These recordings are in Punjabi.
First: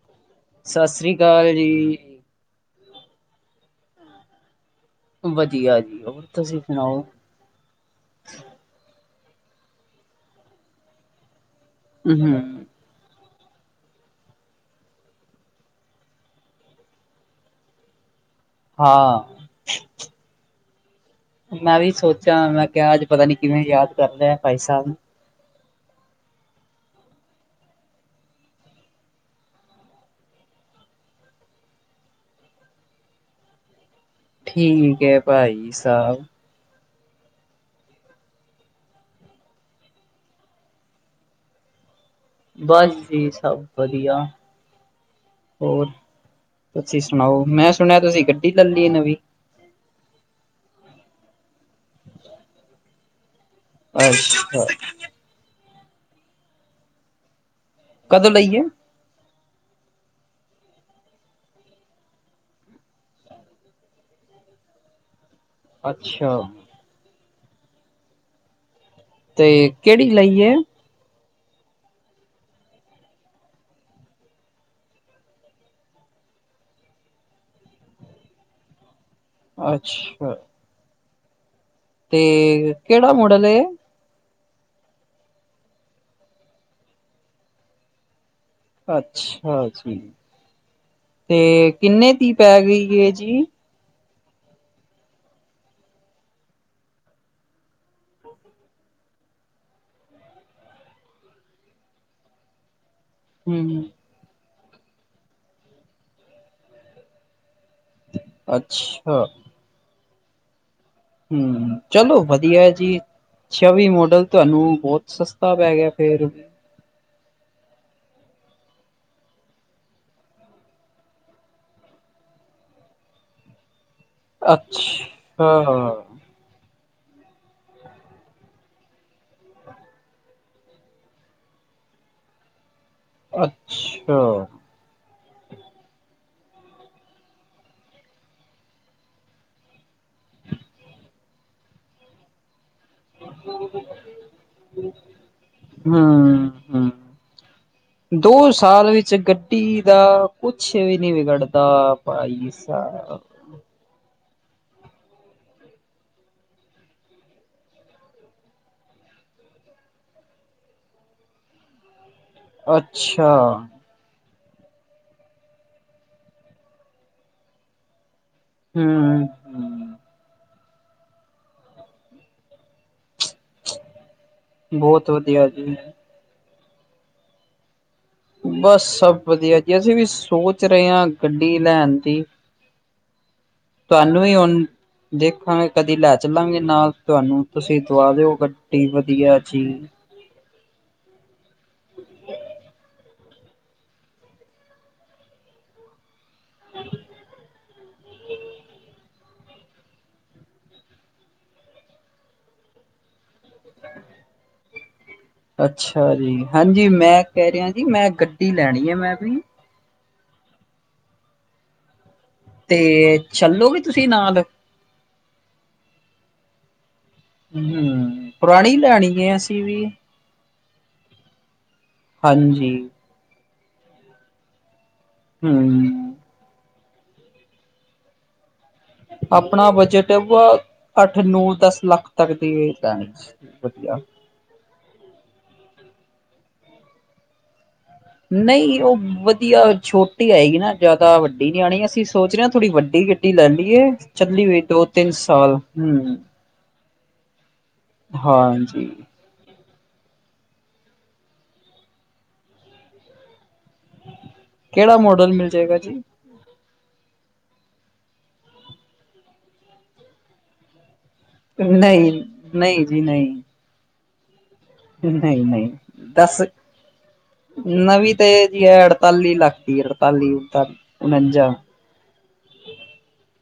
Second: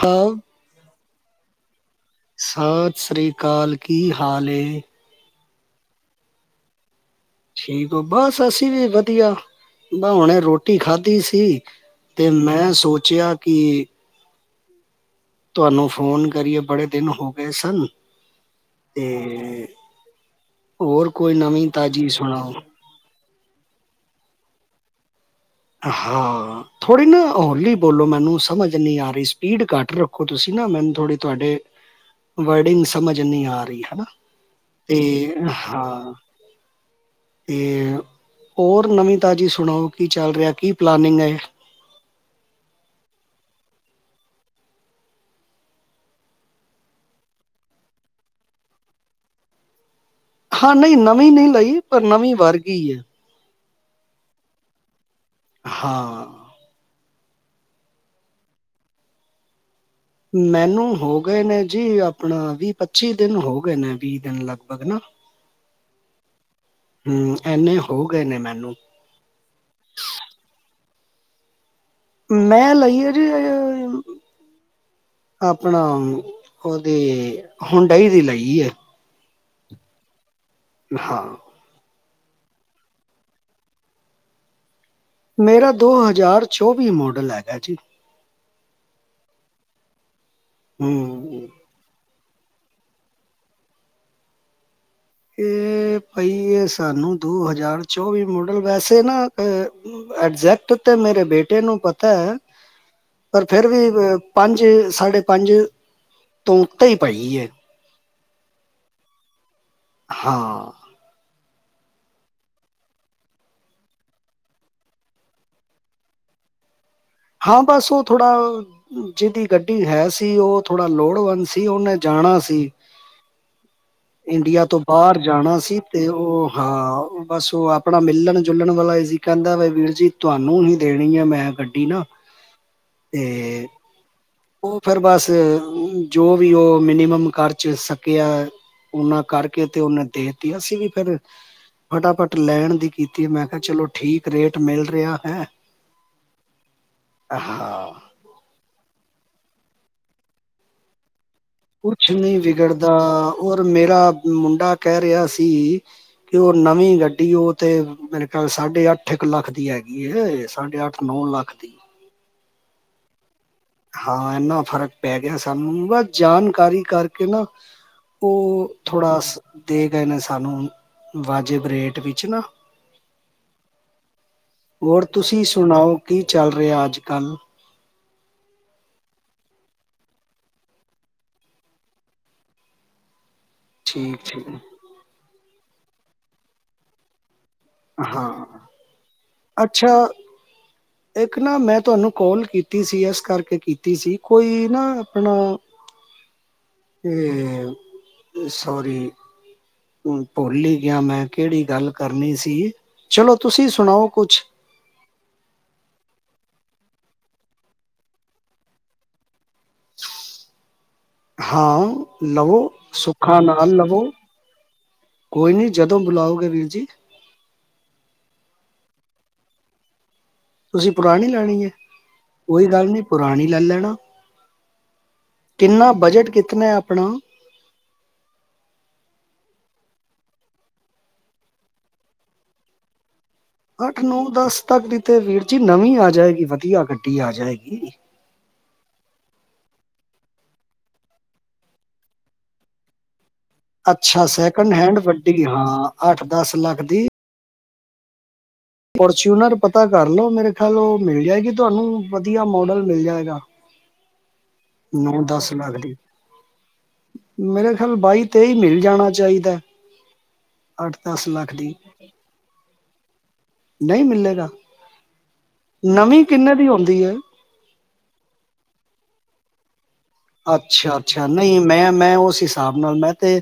ਹਾਂ ਸਤਿ ਸ੍ਰੀ ਅਕਾਲ ਜੀ, ਸਤਿ ਸ਼੍ਰੀ ਅਕਾਲ ਕੀ, ਹਾਲ ਚਾਲ ਐ? ਵਧੀਆ ਜੀ ਹੋਰ, ਤੁਸੀਂ ਸੁਣਾਓ? ਠੀਕ ਬਸ ਅਸੀਂ ਵੀ ਵਧੀਆ ਵੀ ਹੁਣੇ ਰੋਟੀ ਖਾਧੀ ਸੀ। ਤੇ ਹੂੰ। ਮੈਂ ਸੋਚਿਆ ਕਿ ਤੁਹਾਨੂੰ ਫੋਨ ਕਰੀਏ ਬੜੇ ਦਿਨ ਹੋ ਗਏ ਸਨ। ਤੇ ਹਾਂ, ਹੋਰ ਕੋਈ ਨਵੀਂ ਮੈਂ ਵੀ ਤਾਜ਼ੀ ਸੋਚਾਂ ਸੁਣਾਓ? ਮੈਂ ਕਿਹਾ ਅੱਜ ਪਤਾ ਨੀ ਕਿਵੇਂ ਯਾਦ ਕਰ ਲੈਆ ਭਾਈ ਸਾਹਿਬ। ਹਾਂ। ਥੋੜ੍ਹੀ ਨਾ ਹੋਲੀ ਬੋਲੋ ਮੈਨੂੰ ਸਮਝ ਨਹੀਂ ਆ ਰਹੀ ਸਪੀਡ ਘੱਟ ਰੱਖੋ ਤੁਸੀਂ ਨਾ ਮੈਨੂੰ ਥੋੜੀ ਤੁਹਾਡੇ ਵਰਡਿੰਗ ਸਮਝ ਨਹੀਂ ਆ ਰਹੀ ਹਨਾ। ਤੇ ਠੀਕ ਹੈ ਭਾਈ ਹਾਂ। ਸਾਹਿਬ, ਅਤੇ ਹੋਰ ਨਵੀਂ ਤਾਜ਼ੀ ਸੁਣਾਓ? ਕੀ ਚੱਲ ਰਿਹਾ, ਕੀ ਪਲਾਨਿੰਗ ਹੈ। ਬਸ ਜੀ ਸਭ ਵਧੀਆ। ਹੋਰ ਤੁਸੀਂ ਸੁਣਾਓ? ਮੈਂ ਸੁਣਿਆ ਤੁਸੀਂ ਗੱਡੀ ਲੈ ਲਈਏ ਨਵੀਂ? ਹਾਂ, ਨਹੀਂ ਨਵੀਂ ਨਹੀਂ ਲਾਈ। ਪਰ ਨਵੀਂ ਵਰਗੀ ਐ। ਅੱਛਾ ਹਾਂ, ਕਦੋਂ ਲਈਏ, ਮੈਨੂੰ ਹੋ ਗਏ ਨੇ, ਜੀ ਆਪਣਾ ਵੀਹ ਪੱਚੀ ਦਿਨ ਹੋ ਗਏ ਨੇ ਵੀਹ ਦਿਨ ਲਗਭਗ ਨਾ, ਅੱਛਾ, ਹੂੰ, ਇੰਨੇ ਹੋ ਗਏ ਨੇ ਮੈਨੂੰ ਤੇ ਕਿਹੜੀ ਲਈ ਹੈ ਮੈਂ ਲਾਈ ਆ ਜੀ, ਆਪਣਾ ਉਹਦੇ ਹੁੰਡਾਈ ਦੀ ਲਾਈ ਹੈ। ਅੱਛਾ, ਹਾਂ, ਤੇ ਕਿਹੜਾ ਮੋਡਲ ਐ? ਮੇਰਾ ਦੋ ਹਜ਼ਾਰ ਚੌਵੀ ਮੋਡਲ ਹੈਗਾ ਜੀ, ਅੱਛਾ ਜੀ, ਹੂੰ, ਤੇ ਕਿੰਨੇ ਦੀ ਪੈ ਗਈ ਹੈ ਜੀ, ਇਹ ਭਾਈ ਇਹ ਸਾਨੂੰ ਦੋ ਹਜ਼ਾਰ ਚੌਵੀ ਮਾਡਲ ਵੈਸੇ ਨਾ, ਐਗਜੈਕਟ ਤੇ ਮੇਰੇ ਬੇਟੇ ਨੂੰ ਪਤਾ ਹੈ, ਪਰ ਫੇਰ ਹੂੰ। ਵੀ ਪੰਜ ਸਾਢੇ ਪੰਜ ਤੋਂ ਉਤੇਈ ਪਾਈ ਹੈ। ਅੱਛਾ, ਹਾਂ, ਹੂੰ, ਚਲੋ ਵਧੀਆ ਜੀ, ਚੌਵੀ ਮੋਡਲ ਤੁਹਾਨੂੰ ਬਹੁਤ ਸਸਤਾ ਪੈ ਗਿਆ ਫੇਰ ਹਾਂ ਬਸ ਉਹ ਥੋੜਾ, ਜਿਹਦੀ ਗੱਡੀ ਹੈ ਸੀ, ਉਹ ਥੋੜਾ ਲੋੜਵੰਦ ਸੀ ਉਹਨੇ ਜਾਣਾ ਸੀ। ਇੰਡੀਆ ਤੋਂ ਬਾਹਰ ਅੱਛਾ ਜਾਣਾ ਸੀ, ਤੇ ਉਹ ਹਾਂ ਬਸ ਉਹ ਆਪਣਾ ਮਿਲਣ ਜੁਲਣ ਵਾਲਾ ਈ ਸੀ ਕਹਿੰਦਾ ਵੀ ਵੀਰ ਜੀ ਤੁਹਾਨੂੰ ਹੀ ਦੇਣੀ ਹੈ ਮੈਂ, ਗੱਡੀ ਨਾ ਤੇ, ਹਾਂ, ਉਹ ਫਿਰ ਬਸ ਜੋ ਵੀ ਉਹ ਮਿਨੀਮਮ ਕਰਚ ਸਕੇ ਆ। ਉਹਨਾਂ ਕਰਕੇ ਤੇ ਉਹਨੇ ਦੇਤੀ, ਅਸੀਂ ਵੀ ਫੇਰ ਫਟਾਫਟ ਲੈਣ ਦੀ ਕੀਤੀ। ਮੈਂ ਕਿਹਾ ਚਲੋ ਠੀਕ ਰੇਟ ਮਿਲ ਰਿਹਾ ਹੈ ਹੂੰ ਹੂੰ ਹਾਂ, ਦੋ ਸਾਲ ਵਿੱਚ ਗੱਡੀ ਦਾ ਕੁਛ ਵੀ ਨਹੀਂ ਵਿਗੜਦਾ ਕੁਛ ਨਹੀਂ ਵਿਗੜਦਾ [unintelligible] ਔਰ ਮੇਰਾ ਮੁੰਡਾ ਕਹਿ ਰਿਹਾ ਸੀ ਕਿ ਉਹ ਨਵੀਂ ਗੱਡੀ ਉਹ ਤੇ ਮੇਰੇਕਲ ਸਾਢੇ ਅੱਠ ਇੱਕ ਲੱਖ ਦੀ ਹੈਗੀ ਸਾਢੇ ਅੱਠ ਨੌ ਲੱਖ ਦੀ ਅੱਛਾ ਹਾਂ ਇਨਾ ਫ਼ਰਕ ਪੈ ਗਿਆ ਸਾਨੂੰ ਬਸ ਜਾਣਕਾਰੀ ਕਰਕੇ ਨਾ ਉਹ ਥੋੜ੍ਹਾ ਹੂੰ ਦੇ ਹੂੰ, ਗਏ ਨੇ ਸਾਨੂੰ ਵਾਜਿਬ ਰੇਟ ਵਿੱਚ ਨਾ ਹੋਰ ਬਹੁਤ ਤੁਸੀਂ ਵਧੀਆ ਜੀ। ਸੁਣਾਓ ਕੀ ਚੱਲ ਰਿਹਾ ਅੱਜ ਕੱਲ੍ਹ ਬਸ ਸਭ ਵਧੀਆ ਜੀ ਅਸੀਂ ਵੀ ਸੋਚ ਰਹੇ ਹਾਂ ਗੱਡੀ ਲੈਣ ਦੀ ਠੀਕ ਤੁਹਾਨੂੰ ਵੀ ਠੀਕ ਹੁਣ ਦੇਖਾਂਗੇ ਕਦੀ ਲੈ ਚੱਲਾਂਗੇ ਨਾਲ ਤੁਹਾਨੂੰ ਤੁਸੀਂ ਦਵਾ ਦਿਓ ਹਾਂ ਗੱਡੀ ਵਧੀਆ ਜੀ ਅੱਛਾ ਇੱਕ ਨਾ ਮੈਂ ਤੁਹਾਨੂੰ ਕੋਾਲ ਕੀਤੀ ਸੀ, ਇਸ ਕਰਕੇ ਕੀਤੀ ਸੀ ਕੋਈ ਨਾ ਆਪਣਾ ਤੇ ਸੋਰੀ, ਭੁੱਲ ਹੀ ਗਿਆ ਮੈਂ ਕਿਹੜੀ ਗੱਲ ਕਰਨੀ ਸੀ, ਚਲੋ ਤੁਸੀਂ ਸੁਣਾਓ ਕੁਛ? ਅੱਛਾ ਜੀ ਹਾਂਜੀ ਮੈਂ ਕਹਿ ਰਿਹਾ, ਜੀ ਮੈਂ ਗੱਡੀ ਲੈਣੀ ਹੈ ਮੈਂ ਵੀ ਹਾਂ ਲਵੋ ਤੇ ਸੁਖਾ ਨਾਲ ਚੱਲੋਗੇ ਲਵੋ ਤੁਸੀਂ ਨਾਲ ਕੋਈ ਨੀ ਜਦੋਂ ਬੁਲਾਓਗੇ ਵੀਰ ਜੀ ਹਮ ਪੁਰਾਣੀ ਲੈਣੀ ਹੈ ਅਸੀਂ ਵੀ ਤੁਸੀਂ ਪੁਰਾਣੀ ਲੈਣੀ ਹੈ ਕੋਈ ਹਾਂਜੀ ਗੱਲ ਨਹੀਂ ਪੁਰਾਣੀ ਲੈ ਲੈਣਾ ਕਿੰਨਾ ਹੂੰ ਬਜਟ ਕਿੱਤਨਾ ਆਪਣਾ ਆਪਣਾ ਬਜਟ ਅੱਠ ਨ ਦਸ ਲੱਖ ਤੱਕ ਦੀ ਵਧੀਆ ਅੱਠ ਨੌ ਦਸ ਤੱਕ ਦੀ ਤੇ ਵੀਰ ਜੀ ਨਵੀਂ ਆ ਜਾਏਗੀ ਵਧੀਆ ਗੱਡੀ ਆ ਜਾਏਗੀ ਨਹੀਂ ਉਹ ਵਧੀਆ ਛੋਟੀ ਆਏਗੀ ਨਾ ਜ਼ਿਆਦਾ ਵੱਡੀ ਨ ਆਉਣੀ ਅਸੀਂ ਸੋਚ ਰਹੇ ਹਾਂ ਥੋੜੀ ਵੱਡੀ ਗੱਡੀ ਲੈਣੀ ਅੱਛਾ ਚੱਲੀ ਹੋਈ ਸੈਕਿੰਡ ਦੋ ਹੈਂਡ ਤਿੰਨ ਵੱਡੀ ਸਾਲ ਹਾਂ ਹਮ ਅੱਠ ਦਸ ਲੱਖ ਦੀ ਹਾਂਜੀ ਫੋਰਚੂਨਰ ਪਤਾ ਕਰਲੋ ਮੇਰੇ ਖਿਆਲ ਉਹ ਮਿਲ ਜਾਏਗੀ ਤੁਹਾਨੂੰ ਵਧੀਆ ਮੋਡਲ ਮਿਲ ਜਾਏਗਾ ਕਿਹੜਾ ਨੌ ਮੋਡਲ ਮਿਲ ਦਸ ਲੱਖ ਜਾਏਗਾ ਦੀ ਜੀ ਮੇਰਾ ਖਿਆਲ ਬਾਈ ਤੇਈ ਮਿਲ ਜਾਣਾ ਚਾਹੀਦਾ ਅੱਠ ਦਸ ਲੱਖ ਦੀ ਨਹੀਂ ਨਹੀਂ ਜੀ ਨਹੀਂ ਨਹੀਂ ਮਿਲੇਗਾ ਨਹੀਂ ਨਵੀਂ ਕਿੰਨੇ ਦੀ ਆਉਂਦੀ ਹੈ ਨਵੀ ਤਾਂ ਇਹ ਜੀ ਹੈ ਅੜਤਾਲੀ ਲੱਖ ਦੀ ਅੜਤਾਲੀ ਉਨਤਾਲੀ ਅੱਛਾ ਅੱਛਾ ਉਣੰਜਾ ਨਹੀਂ ਮੈਂ ਮੈਂ ਉਸ ਹਿਸਾਬ ਨਾਲ ਮੈਂ ਤੇ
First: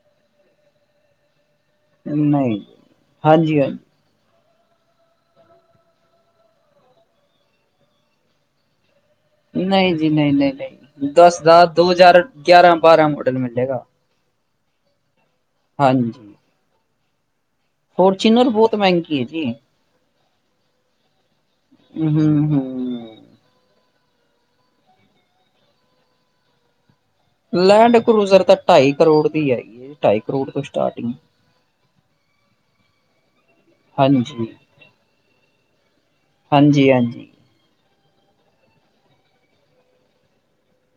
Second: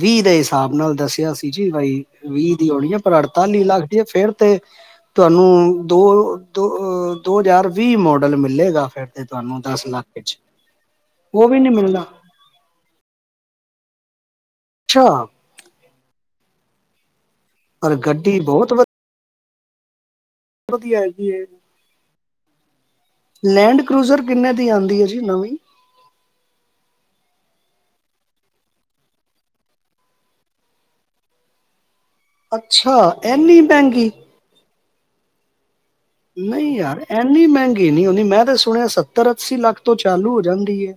ਵੀਹ ਦੇ ਹਿਸਾਬ ਨਾਲ ਦੱਸਿਆ ਸੀ ਜ ਬਾਈ ਵੀਹ ਨਹੀਂ ਦੀ ਆਉਣੀ ਆ ਪਰ ਹਾਂਜੀ ਅੜਤਾਲੀ ਲੱਖ ਹਾਂਜੀ ਫੇਰ ਤੇ ਤੁਹਾਨੂੰ ਦੋ ਦੋ ਦੋ ਹਜ਼ਾਰ ਵੀਹ ਮੋਡਲ ਮਿਲੇਗਾ ਫਿਰ ਤੇ ਤੁਹਾਨੂੰ ਨਹੀਂ ਲੱਖ ਜੀ ਨਹੀਂ ਵਿੱਚ ਨਹੀਂ ਨਹੀਂ ਦਸ ਉਹ ਵੀ ਦਾ ਨਹੀਂ ਦੋ ਮਿਲਣਾ ਹਜ਼ਾਰ ਗਿਆਰਾਂ ਬਾਰਾਂ ਮਾਡਲ ਮਿਲੇਗਾ ਅੱਛਾ ਹਾਂਜੀ ਪਰ ਗੱਡੀ ਫੋਰਚੂਨਰ ਬਹੁਤ ਵ- ਮਹਿੰਗੀ ਹੈ ਜੀ ਵਧੀਆ ਆ ਹੈ ਹੂੰ ਹੂੰ [unintelligible] ਲੈਂਡ ਕਰੂਜ਼ਰ ਕਿੰਨੇ ਦੀ ਆਉਂਦੀ ਹੈ ਜੀ ਨਵੀਂ ਲੈਂਡ ਕਰੂਜਰ ਤਾਂ ਢਾਈ ਕਰੋੜ ਦੀ ਹੈਗੀ ਹੈ ਢਾਈ ਕਰੋੜ ਤੋਂ ਸਟਾਰਟਿੰਗ ਅੱਛਾ ਐਨੀ ਮਹਿੰਗੀ [inaudible] [unintelligible] ਨਹੀਂ ਹਾਂਜੀ ਯਾਰ ਹਾਂਜੀ ਇੰਨੀ ਮਹਿੰਗੀ ਨਹੀਂ ਹੁੰਦੀ ਮੈਂ ਤਾਂ ਸੁਣਿਆ ਸੱਤਰ ਅੱਸੀ ਲੱਖ ਤੋਂ ਚਾਲੂ ਹੋ ਜਾਂਦੀ ਹੈ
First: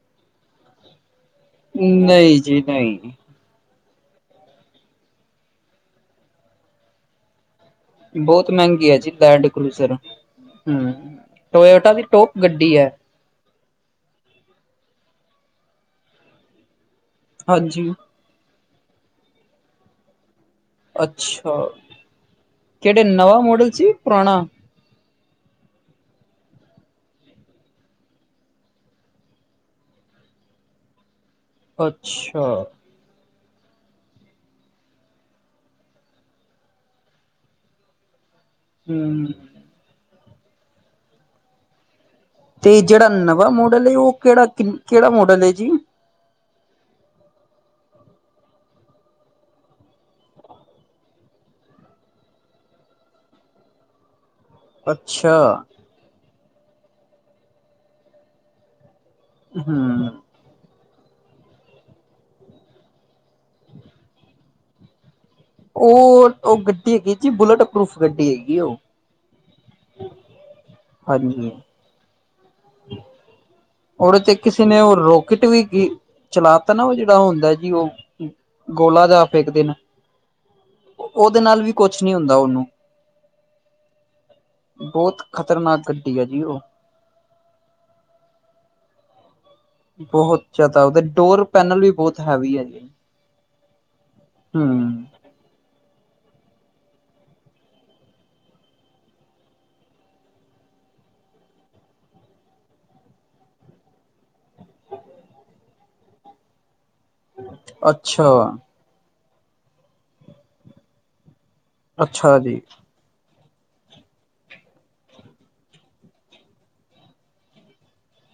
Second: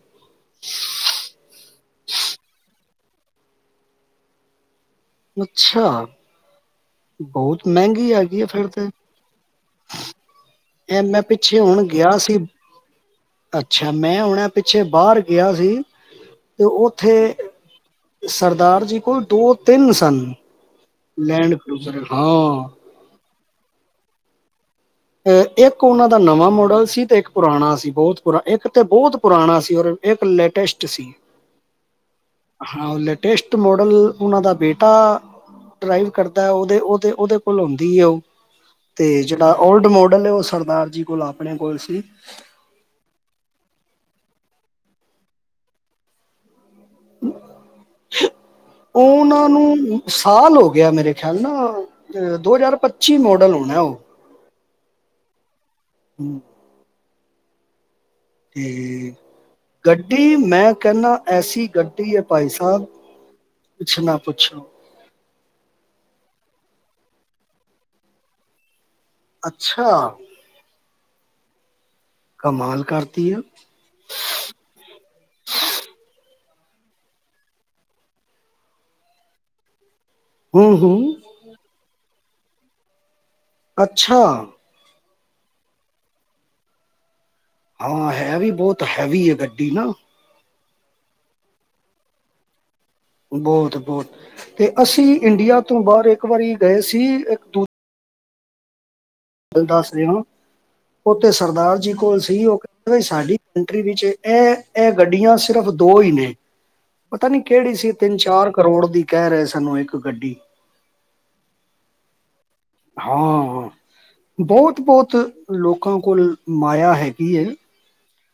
ਨਹੀਂ ਜੀ ਨਹੀਂ ਅੱਛਾ ਬਹੁਤ ਮਹਿੰਗੀ ਹੈਗੀ ਆ ਬਹੁਤ ਫਿਰ ਤੇ ਮਹਿੰਗੀ ਹੈ ਜੀ ਲੈਂਡ ਕਰੂਜ਼ਰ ਹੂੰ ਇਹ ਮੈਂ ਪਿੱਛੇ ਹੁਣ ਟੋਇਟਾ ਦੀ ਗਿਆ ਸੀ ਟੋਪ ਗੱਡੀ ਹੈ ਅੱਛਾ ਮੈਂ ਹੁਣਾ ਪਿੱਛੇ ਬਾਹਰ ਗਿਆ ਸੀ ਤੇ ਉੱਥੇ ਹਾਂਜੀ ਸਰਦਾਰ ਜੀ ਕੋਲ ਦੋ ਤਿੰਨ ਸਨ ਲੈਂਡ ਅੱਛਾ, ਕਰੂਜ਼ਰ ਹਾਂ ਕਿਹੜੇ ਨਵਾਂ ਮੋਡਲ ਸੀ ਪੁਰਾਣਾ? ਇੱਕ ਉਹਨਾਂ ਦਾ ਨਵਾਂ ਮੋਡਲ ਸੀ ਤੇ ਇੱਕ ਪੁਰਾਣਾ ਸੀ ਬਹੁਤ ਪੁਰਾ ਇੱਕ ਤੇ ਬਹੁਤ ਪੁਰਾਣਾ ਸੀ ਔਰ। ਇੱਕ ਲੈਟੈਸਟ ਸੀ ਅੱਛਾ ਹਾਂ ਉਹ ਲ। ਟੈਸਟ ਮੋਡਲ ਉਹਨਾਂ ਦਾ ਬੇਟਾ। ਡਰਾਈਵ ਕਰਦਾ ਉਹਦੇ ਉਹਦੇ ਉਹਦੇ ਕੋਲ ਆਉਂਦੀ ਹੈ ਉਹ ਤੇ ਹੂੰ ਜਿਹੜਾ ਓਲਡ ਮੋਡਲ ਹੈ ਉਹ ਸਰਦਾਰ ਜੀ ਕੋਲ ਆਪਣੇ ਕੋਲ ਸੀ ਤੇ ਜਿਹੜਾ ਨਵਾਂ ਮਾਡਲ ਹੈ ਉਹ ਕਿਹੜਾ ਕਿ ਕਿਹੜਾ ਮਾਡਲ ਹੈ ਜੀ ਉਹਨਾਂ ਨੂੰ ਸਾਲ ਹੋ ਗਿਆ ਮੇਰੇ ਖਿਆਲ ਨਾ ਦੋ ਹਜ਼ਾਰ ਪੱਚੀ ਮੋਡਲ ਹੋਣਾ ਉਹ ਅੱਛਾ ਹਮ ਅਤੇ ਹੂੰ ਗੱਡੀ ਮੈਂ ਕਹੰਨਾ ਐਸੀ ਗੱਡੀ ਹੈ ਭਾਈ ਸਾਹਿਬ ਕੁੱਛ ਨਾ ਪੁੱਛੋ ਉਹ ਉਹ ਗੱਡੀ ਹੈਗੀ ਜੀ ਬੁਲੇਟ ਪਰੂਫ ਗੱਡੀ ਹੈਗੀ ਉਹ ਅੱਛਾ। ਹਾਂਜੀ ਕਮਾਲ ਕਰਤੀ ਆ। ਹੋਰ ਉੱਥੇ ਕਿਸੇ ਨੇ ਉਹ ਰੋਕਟ ਵੀ ਚਲਾ ਤ ਨਾ ਉਹ ਜਿਹੜਾ ਹੁੰਦਾ ਜੀ ਉਹ। ਗੋਲਾ ਜਾ ਆਪੇ ਇੱਕ ਦਿਨ। ਹੂੰ ਹੂੰ ਉਹਦੇ ਨਾਲ ਵੀ ਕੁਛ ਨਹੀਂ ਹੁੰਦਾ ਉਹਨੂੰ। ਅੱਛਾ। ਬਹੁਤ ਖ਼ਤਰਨਾਕ ਗੱਡੀ ਆ ਜੀ ਉਹ ਹਾਂ ਹੈ ਵੀ ਬਹੁਤ ਹੈਵੀ ਆ ਗੱਡੀ ਨਾ। ਬਹੁਤ ਜ਼ਿਆਦਾ ਉਹਦੇ ਡੋਰ ਪੈਨਲ ਵੀ ਬਹੁਤ ਹੈਵੀ ਹੈ ਜੀ। ਬਹੁਤ ਬਹੁਤ ਤੇ ਹਮ ਅਸੀਂ ਇੰਡੀਆ ਤੋਂ ਬਾਹਰ ਇੱਕ ਵਾਰੀ ਗਏ ਸੀ ਇੱਕ ਦੂਜ। ਦੱਸਦੇ ਓ ਉਥੇ ਤੇ ਸਰਦਾਰ ਜੀ ਕੋਲ ਸੀ। ਉਹ ਸਾਡੀ ਕੰਟਰੀ ਵਿੱਚ ਇਹ ਇਹ ਗੱਡੀਆਂ ਸਿਰਫ ਦੋ ਹੀ ਨੇ। ਪਤਾ ਨੀ ਕਿਹੜੀ ਸੀ ਤਿੰਨ ਅੱਛਾ ਚਾਰ ਕਰੋੜ ਦੀ ਕਹਿ ਰਹੇ ਸਨ ਇੱਕ ਗੱਡੀ ਅੱਛਾ ਜੀ। ਹਾਂ ਹਾਂ। ਬਹੁਤ ਬਹੁਤ ਲੋਕਾਂ ਕੋਲ ਮਾਇਆ ਹੈਗੀ ਹੈ।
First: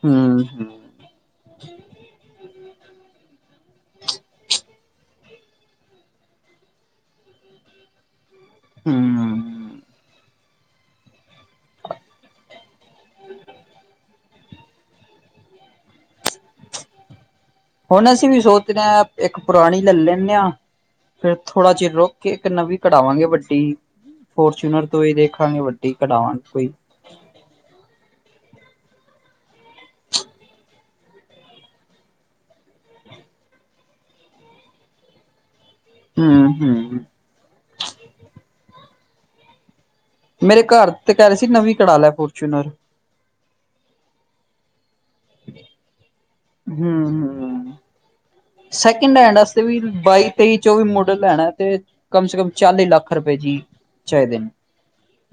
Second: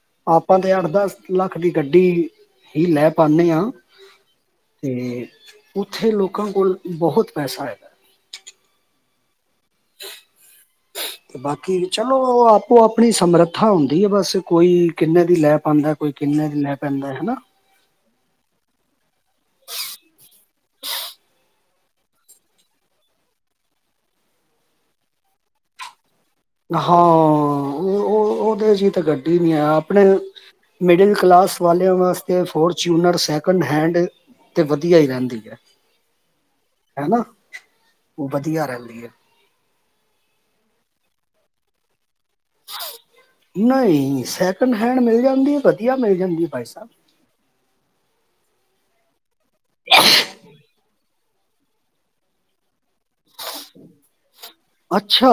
ਹਮ ਆਪਾਂ ਤੇ ਅੱਠ ਦਸ ਲੱਖ ਦੀ ਗੱਡੀ ਹੀ ਲੈ ਪਾਉਦੇ ਹਾਂ। ਅਤੇ ਉੱਥੇ ਲੋਕਾਂ ਕੋਲ ਬਹੁਤ ਪੈਸਾ ਏ। ਹਮ ਤੇ ਬਾਕੀ ਚਲੋ ਆਪੋ ਆਪਣੀ ਸਮਰੱਥਾ ਹੁੰਦੀ ਹੈ। ਬਸ ਕੋਈ ਕਿੰਨੇ ਦੀ ਲੈ ਪਾਉਂਦਾ। ਕੋਈ ਕਿੰਨੇ ਦੀ ਲੈ ਪੈਂਦਾ ਹਨਾ। ਹੁਣ ਅਸੀਂ ਵੀ ਸੋਚ ਰਹੇ ਹਾਂ ਇੱਕ ਪੁਰਾਣੀ ਲੈ ਲੈਂਨੇ ਹਾਂ ਫਿਰ। ਥੋੜਾ ਚਿਰ ਰੁਕ ਕੇ ਇਕ ਨਵੀਂ ਕਢਾਵਾਂਗੇ ਵੱਡੀ। ਫੋਰਚੂਨਰ ਤੋਂ ਹੀ ਦੇਖਾਂਗੇ ਵੱਡੀ ਕਢਾਵਾਗੇ। ਹਾਂ ਉਹ ਉਹ ਉਹਦੇ ਚ ਤਾਂ ਗੱਡੀ ਨਹੀਂ ਆਇਆ ਆਪਣੇ ਮਿਡਲ ਕਲਾਸ ਵਾਲਿਆਂ ਵਾਸਤੇ ਫੋਰਚੂਨਰ ਸੈਕਿੰਡ ਹੈਂਡ। ਤੇ ਵਧੀਆ ਹੀ ਰਹਿੰਦੀ ਹੈ। ਹਮ ਹਮ ਹਨਾ ਉਹ ਵਧੀਆ ਰਹਿੰਦੀ ਹੈ। ਮੇਰੇ ਘਰ ਤੇ ਕਹਿ ਰਹੇ ਸੀ ਨਵੀਂ ਕਢਾ ਲੈ ਫੋਰਚੂਨਰ। ਨਹੀਂ, ਸੈਕਿੰਡ ਹੈਂਡ ਮਿਲ ਜਾਂਦੀ ਵਧੀਆ ਮਿਲ ਜਾਂਦੀ। ਭਾਈ ਸਾਹਿਬ ਹਮ ਹਮ ਸੈਕਿੰਡ ਹੈਂਡ ਵਾਸਤੇ ਵੀ ਬਾਈ ਤੇਈ ਚੌਵੀ ਮੋਡਲ। ਲੈਣਾ ਤੇ ਕਮ ਸੇ ਕਮ ਚਾਲੀ ਲੱਖ। ਪਏ ਜੀ, ਚ ਦਿਨ ਅੱਛਾ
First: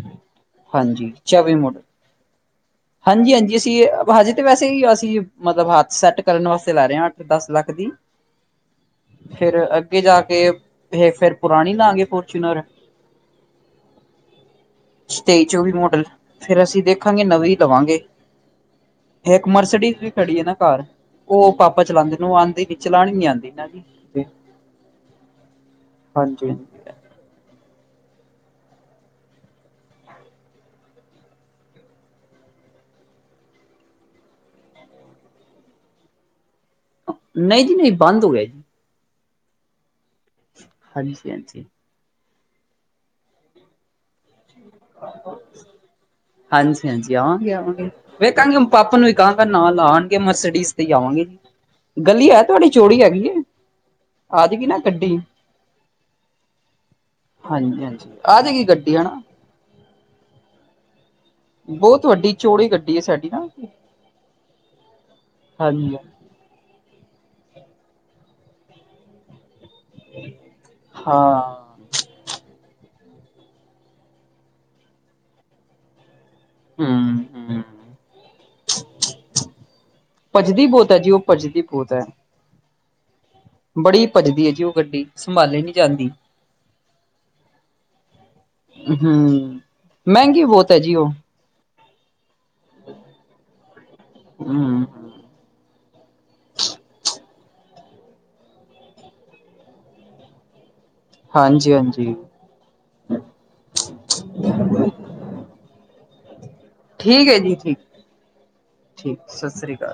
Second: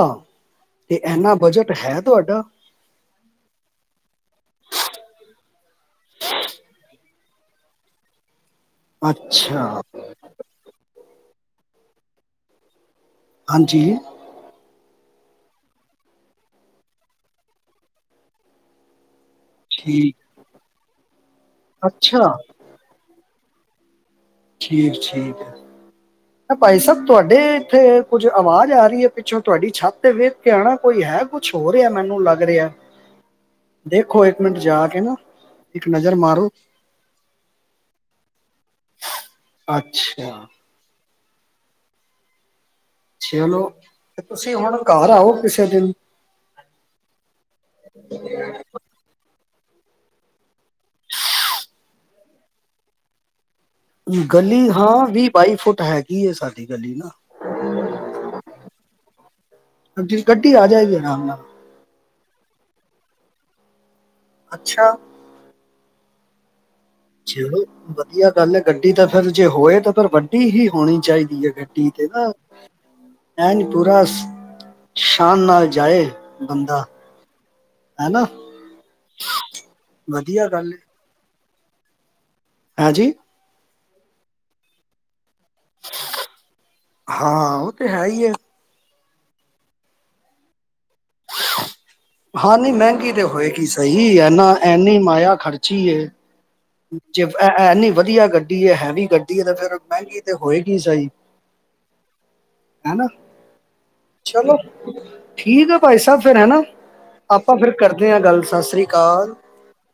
ਤੇ ਹਾਂਜੀ ਇਨਾ ਚੌਵੀ ਬਜਟ ਮੁੜ ਹੈ ਤੁਹਾਡਾ, ਹਾਂਜੀ-ਹਾਂਜੀ ਅਸੀਂ ਹਜੇ ਤਾਂ ਵੈਸੇ ਹੀ, ਅਸੀਂ ਮਤਲਬ ਹੱਥ ਸੈੱਟ ਕਰਨ ਵਾਸਤੇ ਲੈ ਰਹੇ ਹਾਂ ਅੱਠ ਦਸ ਲੱਖ ਦੀ। [unintelligible] ਫੇਰ ਅੱਗੇ ਜਾ ਕੇ ਇਹ ਫਿਰ ਪੁਰਾਣੀ ਲਾਂਗੇ ਫੋਰਚੂਨਰ ਹਾਂਜੀ। ਤੇਈ ਚੌਵੀ ਮਾਡਲ ਫਿਰ ਅਸੀਂ ਦੇਖਾਂਗੇ ਨਵੀਂ ਲਵਾਂਗੇ। ਇੱਕ ਮਰਸਡੀਜ਼ ਵੀ ਠੀਕ ਖੜੀ ਹੈ ਨਾ ਘਰ ਉਹ ਪਾਪਾ ਚਲਾਉਂਦੇ ਨੇ। ਉਹ ਅੱਛਾ ਆਉਂਦੇ ਨ ਚਲਾਣੀ ਨੀ ਆਉਂਦੀ ਨਾ। ਠੀਕ ਠੀਕ ਹਾਂਜੀ ਹੈ ਭਾਈ ਹਾਂਜੀ ਸਾਬ। ਤੁਹਾਡੇ ਇੱਥੇ ਕੁੱਝ ਆਵਾਜ਼ ਆ ਰਹੀ ਹੈ ਪਿੱਛੋਂ ਤੁਹਾਡੀ ਛੱਤ ਤੇ ਵੇਖ ਕੇ ਆਉਣਾ ਕੋਈ ਹੈ। ਕੁਛ ਹੋ ਰਿਹਾ ਮੈਨੂੰ ਲੱਗ ਰਿਹਾ। ਦੇਖੋ ਇੱਕ ਮਿੰਟ ਜਾ ਕੇ ਨਾ ਇੱਕ ਨਜ਼ਰ ਮਾਰੋ। ਨਹੀਂ ਜੀ ਨਹੀਂ ਬੰਦ ਹੋਵੇ। ਅੱਛਾ ਹਾਂਜੀ ਹਾਂਜੀ। ਛਲੋ, ਤੇ ਤੁਸੀਂ ਹੁਣ ਹਾਂਜੀ-ਹਾਂਜੀ, ਆਵਾਂਗੇ-ਆਵਾਂਗੇ ਵੇਖਾਂਗੇ। ਪਾਪਾ ਨੂੰ ਵੀ ਕਹਾਂਗਾ, ਨਾ ਲਾਉਣਗੇ ਮਰਸਡੀਜ਼ ਤੇ ਆਵਾਂਗੇ ਜੀ। ਗਲੀ ਹੈ ਤੁਹਾਡੀ ਚੋੜੀ ਹੈਗੀ ਏ, ਗਲੀ ਹਾਂ ਵੀਹ ਬਾਈ ਫੁੱਟ ਹੈਗੀ ਹੈ, ਸਾਡੀ ਗਲੀ ਨਾ, ਹਾਂਜੀ, ਹਾਂਜੀ ਆ ਜਾਏਗੀ ਗੱਡੀ ਹਨਾ, ਗੱਡੀ ਆ ਜਾਏਗੀ ਆਰਾਮ ਨਾਲ, ਬਹੁਤ ਵੱਡੀ ਚੋੜੀ ਗੱਡੀ ਹੈ ਸਾਡੀ ਨਾ, ਅੱਛਾ, ਹਾਂਜੀ, ਚਲੋ ਵਧੀਆ ਗੱਲ ਹੈ, ਗੱਡੀ ਤਾਂ ਫੇਰ ਜੇ ਹੋਏ ਤਾਂ ਫੇਰ ਵੱਡੀ ਹੀ ਹੋਣੀ ਚਾਹੀਦੀ ਹੈ ਹਾਂ ਗੱਡੀ ਤੇ ਨਾ ਐਨ ਪੂਰਾ ਸ਼ਾਨ ਨਾਲ ਜਾਏ। ਬੰਦਾ ਹਮ ਹਮ ਹੈਨਾ ਵਧੀਆ ਗੱਲ ਏ, ਪੰਜਦੀ ਬਹੁਤ ਹੈ। ਹਾਂਜੀ, ਬੜੀ ਭੱਜਦੀ ਹੈ ਜੀ, ਉਹ ਗੱਡੀ ਸੰਭਾਲੀ ਨੀ ਜਾਂਦੀ। ਹਾਂ ਉਹ ਤੇ ਹੈ ਹੀ ਹੈ ਹੂੰ ਮਹਿੰਗੀ ਬਹੁਤ ਹੈ ਜੀ ਉਹ ਹਾਂ ਨਹੀਂ ਮਹਿੰਗੀ ਤੇ ਹੋਏਗੀ ਸਹੀ ਐਨਾ ਹਮ ਐਨੀ ਮਾਇਆ ਖਰਚੀ, ਜੇ ਇਨੀ ਵਧੀਆ ਗੱਡੀ ਹੈ, ਹੈਵੀ ਗੱਡੀ ਹੈ ਤੇ ਫੇਰ ਮਹਿੰਗੀ ਤੇ ਹੋਏਗੀ ਸਹੀ। ਹਾਂਜੀ, ਹਾਂਜੀ। ਹਨਾ ਚਲੋ ਠੀਕ ਆ ਭਾਈ ਸਾਹਿਬ ਫਿਰ ਹਨਾ, ਠੀਕ ਹੈ ਜੀ ਆਪਾਂ ਫਿਰ ਠੀਕ ਕਰਦੇ ਹਾਂ ਗੱਲ ਸਤਿ ਸ੍ਰੀ ਠੀਕ ਅਕਾਲ, ਸਤਿ ਸ੍ਰੀ ਅਕਾਲ